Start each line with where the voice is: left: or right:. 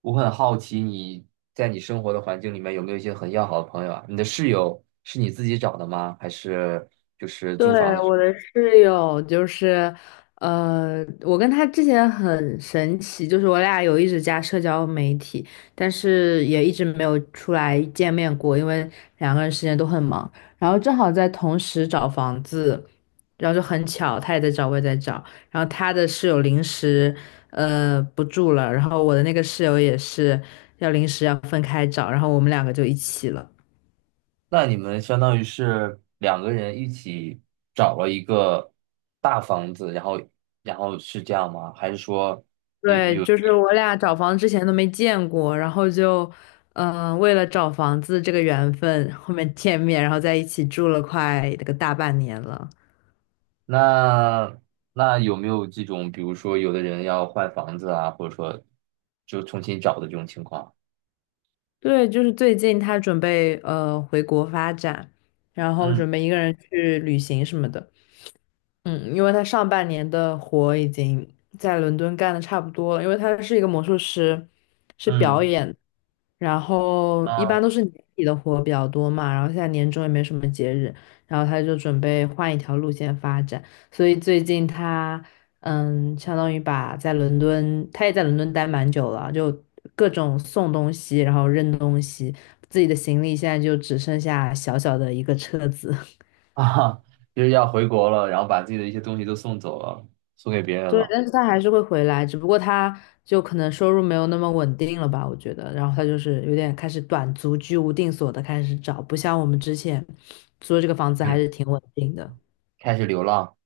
right: 我很好奇你在你生活的环境里面有没有一些很要好的朋友啊？你的室友是你自己找的吗？还是就是
left: 对，
right: 租房的时
left: 我
right: 候。
left: 的室友就是，我跟他之前很神奇，就是我俩有一直加社交媒体，但是也一直没有出来见面过，因为两个人时间都很忙。然后正好在同时找房子，然后就很巧，他也在找，我也在找。然后他的室友临时，不住了，然后我的那个室友也是要临时要分开找，然后我们两个就一起了。
right: 那你们相当于是两个人一起找了一个大房子，然后是这样吗？还是说
left: 对，就是我俩找房之前都没见过，然后就，为了找房子这个缘分，后面见面，然后在一起住了快那个大半年了。
right: 那那有没有这种，比如说有的人要换房子啊，或者说就重新找的这种情况？
left: 对，就是最近他准备回国发展，然后
right: 嗯
left: 准备一个人去旅行什么的。嗯，因为他上半年的活已经在伦敦干的差不多了，因为他是一个魔术师，是表
right: 嗯。
left: 演，然后一般
right: 啊。
left: 都是年底的活比较多嘛，然后现在年终也没什么节日，然后他就准备换一条路线发展，所以最近他相当于把在伦敦，他也在伦敦待蛮久了，就各种送东西，然后扔东西，自己的行李现在就只剩下小小的一个车子。
right: 啊，就是要回国了，然后把自己的一些东西都送走了，送给别人
left: 对，
right: 了。
left: 但是他还是会回来，只不过他就可能收入没有那么稳定了吧，我觉得。然后他就是有点开始短租居无定所的开始找，不像我们之前租的这个房子还
right: 嗯，
left: 是挺稳定的。
right: 开始流浪。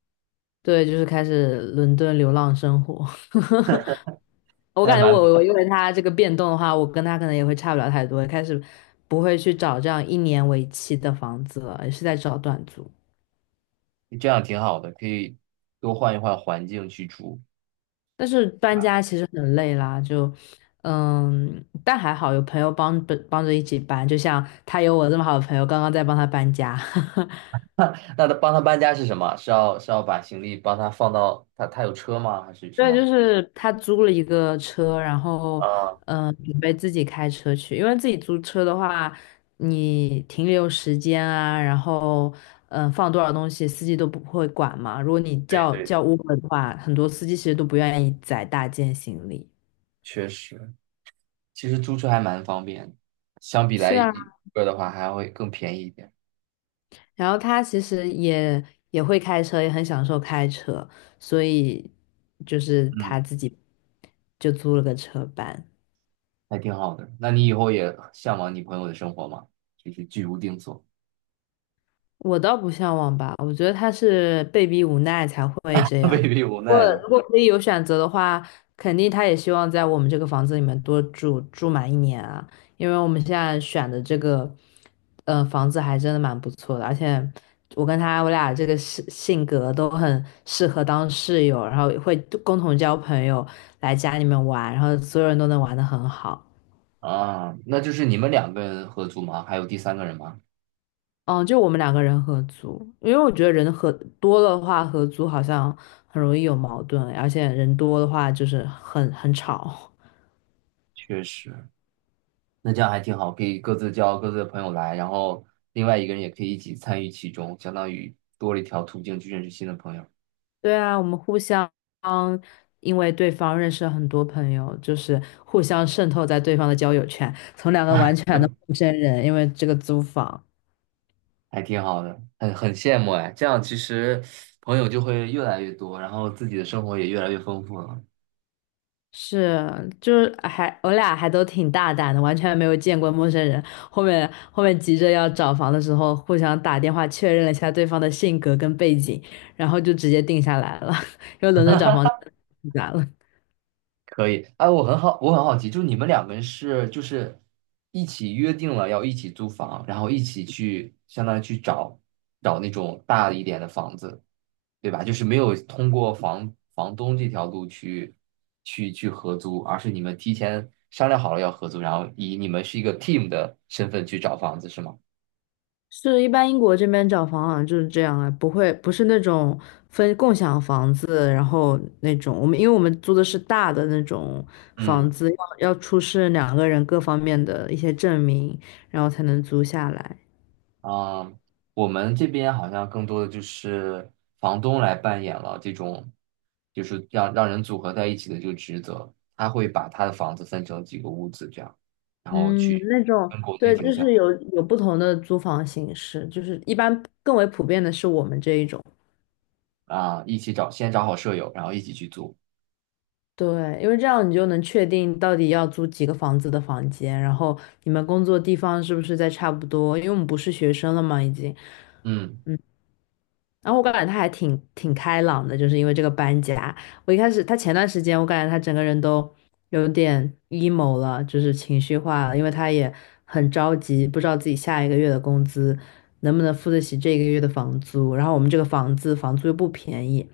left: 对，就是开始伦敦流浪生活。我
right: 那还
left: 感觉
right: 蛮不
left: 我因
right: 错
left: 为他这个变动的话，我跟他可能也会差不了太多，开始不会去找这样一年为期的房子了，也是在找短租。
right: 的，这样挺好的，可以多换一换环境去住，
left: 但是
right: 对
left: 搬
right: 吧？
left: 家其实很累啦，就但还好有朋友帮着帮着一起搬，就像他有我这么好的朋友，刚刚在帮他搬家。
right: 那他帮他搬家是什么？是要把行李帮他放到他。他有车吗？还是什
left: 对，就
right: 么？
left: 是他租了一个车，然后
right: 啊，
left: 准备自己开车去，因为自己租车的话，你停留时间啊，然后放多少东西，司机都不会管嘛。如果你
right: 对
left: 叫
right: 对，
left: 叫 Uber 的话，很多司机其实都不愿意载大件行李。
right: 确实。其实租车还蛮方便的，相比来
left: 是啊。
right: 一个的话还会更便宜一点。
left: 然后他其实也也会开车，也很享受开车，所以就是他
right: 嗯，
left: 自己就租了个车班。
right: 还挺好的。那你以后也向往你朋友的生活吗？就是居无定所。
left: 我倒不向往吧，我觉得他是被逼无奈才会这 样。
right: 被逼无
left: 如果
right: 奈的。
left: 如果可以有选择的话，肯定他也希望在我们这个房子里面多住满一年啊，因为我们现在选的这个，房子还真的蛮不错的，而且我跟他我俩这个性格都很适合当室友，然后会共同交朋友，来家里面玩，然后所有人都能玩得很好。
right: 啊，那就是你们两个人合租吗？还有第三个人吗？
left: 嗯，就我们两个人合租，因为我觉得人合多的话，合租好像很容易有矛盾，而且人多的话就是很吵。
right: 确实。那这样还挺好，可以各自叫各自的朋友来，然后另外一个人也可以一起参与其中，相当于多了一条途径去认识新的朋友。
left: 对啊，我们互相因为对方认识了很多朋友，就是互相渗透在对方的交友圈，从两个完全的陌生人，因为这个租房，
right: 还挺好的，很羡慕哎。这样其实朋友就会越来越多，然后自己的生活也越来越丰富了。
left: 是，就是还我俩还都挺大胆的，完全没有见过陌生人。后面急着要找房的时候，互相打电话确认了一下对方的性格跟背景，然后就直接定下来了。因为伦敦找房真的太复杂了。
right: 可以，哎，我很好奇，就是你们两个人就是一起约定了要一起租房，然后一起去相当于去找那种大一点的房子，对吧？就是没有通过房东这条路去合租，而是你们提前商量好了要合租，然后以你们是一个 team 的身份去找房子，是吗？
left: 是，一般英国这边找房好像就是这样啊，不是那种分共享房子，然后那种我们因为我们租的是大的那种房
right: 嗯。
left: 子，要出示两个人各方面的一些证明，然后才能租下来。
right: 嗯，我们这边好像更多的就是房东来扮演了这种，就是让人组合在一起的这个职责。他会把他的房子分成几个屋子这样，然后
left: 嗯，那种
right: 跟国内
left: 对，
right: 挺
left: 就
right: 像。
left: 是有不同的租房形式，就是一般更为普遍的是我们这一种。
right: 啊，一起找，先找好舍友，然后一起去租。
left: 对，因为这样你就能确定到底要租几个房子的房间，然后你们工作地方是不是在差不多，因为我们不是学生了嘛，已经，
right: 嗯
left: 然后我感觉他还挺开朗的，就是因为这个搬家。我一开始他前段时间，我感觉他整个人都有点 emo 了，就是情绪化了，因为他也很着急，不知道自己下一个月的工资能不能付得起这个月的房租。然后我们这个房子房租又不便宜，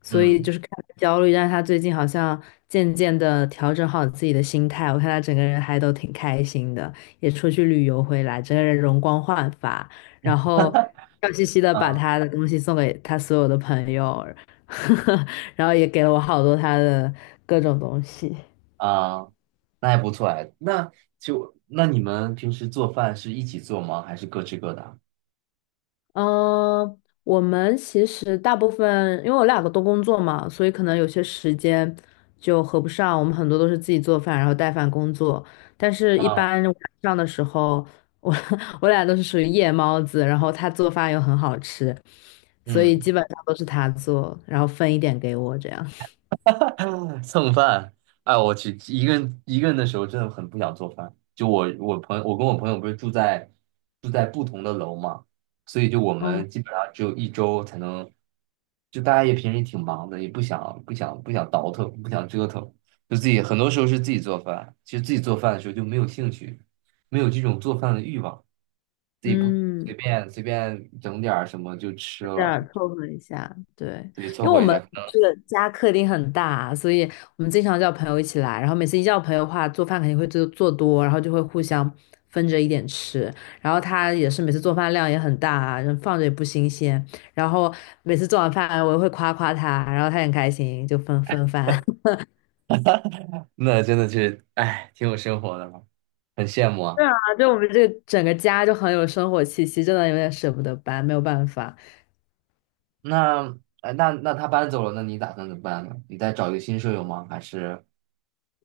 left: 所以就
right: 嗯
left: 是看他焦虑。但是他最近好像渐渐的调整好自己的心态，我看他整个人还都挺开心的，也出去旅游回来，整个人容光焕发。然后笑嘻嘻的把
right: 啊
left: 他的东西送给他所有的朋友，然后也给了我好多他的各种东西。
right: 啊。那还不错哎。那你们平时做饭是一起做吗？还是各吃各的啊？
left: 嗯，我们其实大部分，因为我两个都工作嘛，所以可能有些时间就合不上。我们很多都是自己做饭，然后带饭工作。但是，一
right: 啊
left: 般晚上的时候，我 我俩都是属于夜猫子，然后他做饭又很好吃，所以基
right: 嗯。
left: 本上都是他做，然后分一点给我这样。
right: 蹭饭。哎，我去，一个人的时候真的很不想做饭。就我朋友，我跟我朋友不是住在不同的楼嘛，所以就我
left: 嗯
right: 们基本上只有一周才能。就大家也平时也挺忙的，也不想倒腾，不想折腾，就自己很多时候是自己做饭。其实自己做饭的时候就没有兴趣，没有这种做饭的欲望，自己不随
left: 嗯。
right: 便随便整点儿什么就吃
left: 这
right: 了，
left: 样凑合一下，对，
right: 自己凑
left: 因为我
right: 合一
left: 们
right: 下。
left: 这个家客厅很大啊，所以我们经常叫朋友一起来，然后每次一叫朋友的话，做饭肯定会做多，然后就会互相分着一点吃，然后他也是每次做饭量也很大啊，人放着也不新鲜，然后每次做完饭我也会夸夸他，然后他很开心，就分分饭 啊，
right: 那真的是，哎，挺有生活的了，很羡慕啊。
left: 就我们这个整个家就很有生活气息，真的有点舍不得搬，没有办法。
right: 那，哎，那他搬走了，那你打算怎么办呢？你再找一个新舍友吗？还是。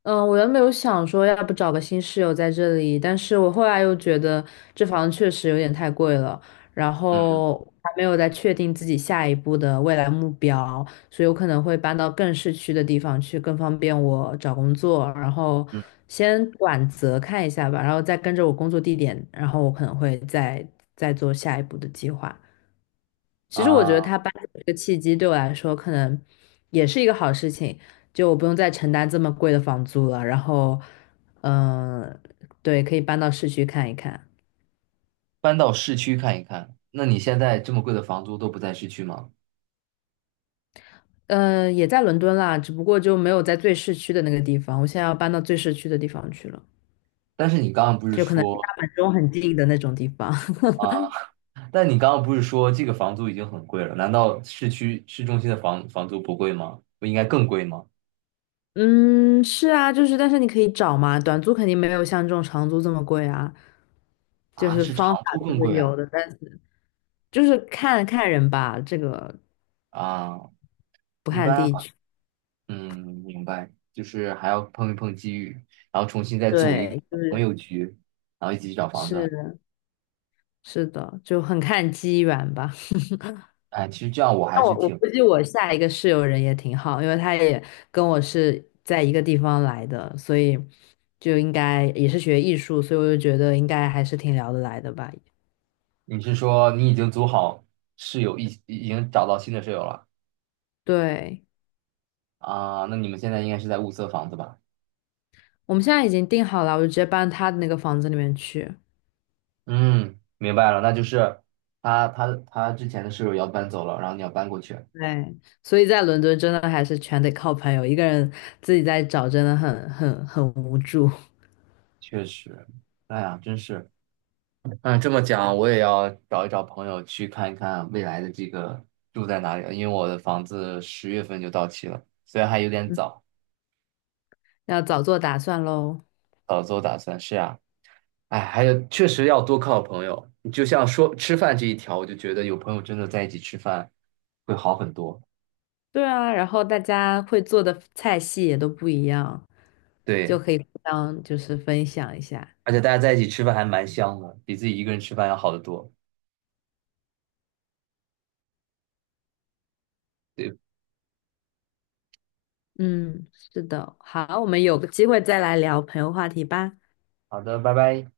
left: 嗯，我原本有想说，要不找个新室友在这里，但是我后来又觉得这房确实有点太贵了，然
right: 嗯
left: 后还没有再确定自己下一步的未来目标，所以我可能会搬到更市区的地方去，更方便我找工作，然后
right: 嗯
left: 先短则看一下吧，然后再跟着我工作地点，然后我可能会再做下一步的计划。其实我觉得
right: 啊，
left: 他搬走这个契机对我来说，可能也是一个好事情，就我不用再承担这么贵的房租了。然后，嗯，对，可以搬到市区看一看。
right: 搬到市区看一看？那你现在这么贵的房租都不在市区吗？
left: 嗯，也在伦敦啦，只不过就没有在最市区的那个地方。我现在要搬到最市区的地方去了，
right: 但是你刚刚不是
left: 就可能离大
right: 说。
left: 本钟很近的那种地方。
right: 啊。但你刚刚不是说这个房租已经很贵了？难道市区市中心的房租不贵吗？不应该更贵吗？
left: 嗯，是啊，就是但是你可以找嘛，短租肯定没有像这种长租这么贵啊，就
right: 啊，
left: 是
right: 是
left: 方法
right: 长租
left: 都
right: 更
left: 是
right: 贵
left: 有
right: 啊。
left: 的，但是就是看看人吧，这个
right: 啊，
left: 不
right: 一
left: 看
right: 般。
left: 地区，
right: 嗯，明白，就是还要碰一碰机遇，然后重新再组一个
left: 对，就
right: 朋
left: 是
right: 友局，然后一起去找房子。
left: 是是的，就很看机缘吧。
right: 哎，其实这样我还
left: 那
right: 是
left: 我
right: 挺……
left: 估计我下一个室友人也挺好，因为他也跟我是在一个地方来的，所以就应该也是学艺术，所以我就觉得应该还是挺聊得来的吧。
right: 你是说你已经组好室友，已经找到新的室友了
left: 对，
right: 啊？那你们现在应该是在物色房子吧？
left: 我们现在已经定好了，我就直接搬他的那个房子里面去。
right: 嗯，明白了，那就是他之前的室友要搬走了，然后你要搬过去。
left: 对，所以在伦敦真的还是全得靠朋友，一个人自己在找真的很无助，
right: 确实，哎呀，真是。嗯，这么讲，我也要找一找朋友去看一看未来的这个住在哪里了，因为我的房子10月份就到期了，虽然还有点
left: 嗯，
right: 早。
left: 要早做打算喽。
right: 早做打算。是啊，哎，还有确实要多靠朋友，你就像说吃饭这一条，我就觉得有朋友真的在一起吃饭会好很多。
left: 对啊，然后大家会做的菜系也都不一样，就
right: 对，
left: 可以互相就是分享一下。
right: 而且大家在一起吃饭还蛮香的，比自己一个人吃饭要好得多。对，
left: 嗯，是的，好，我们有个机会再来聊朋友话题吧。
right: 好的，拜拜。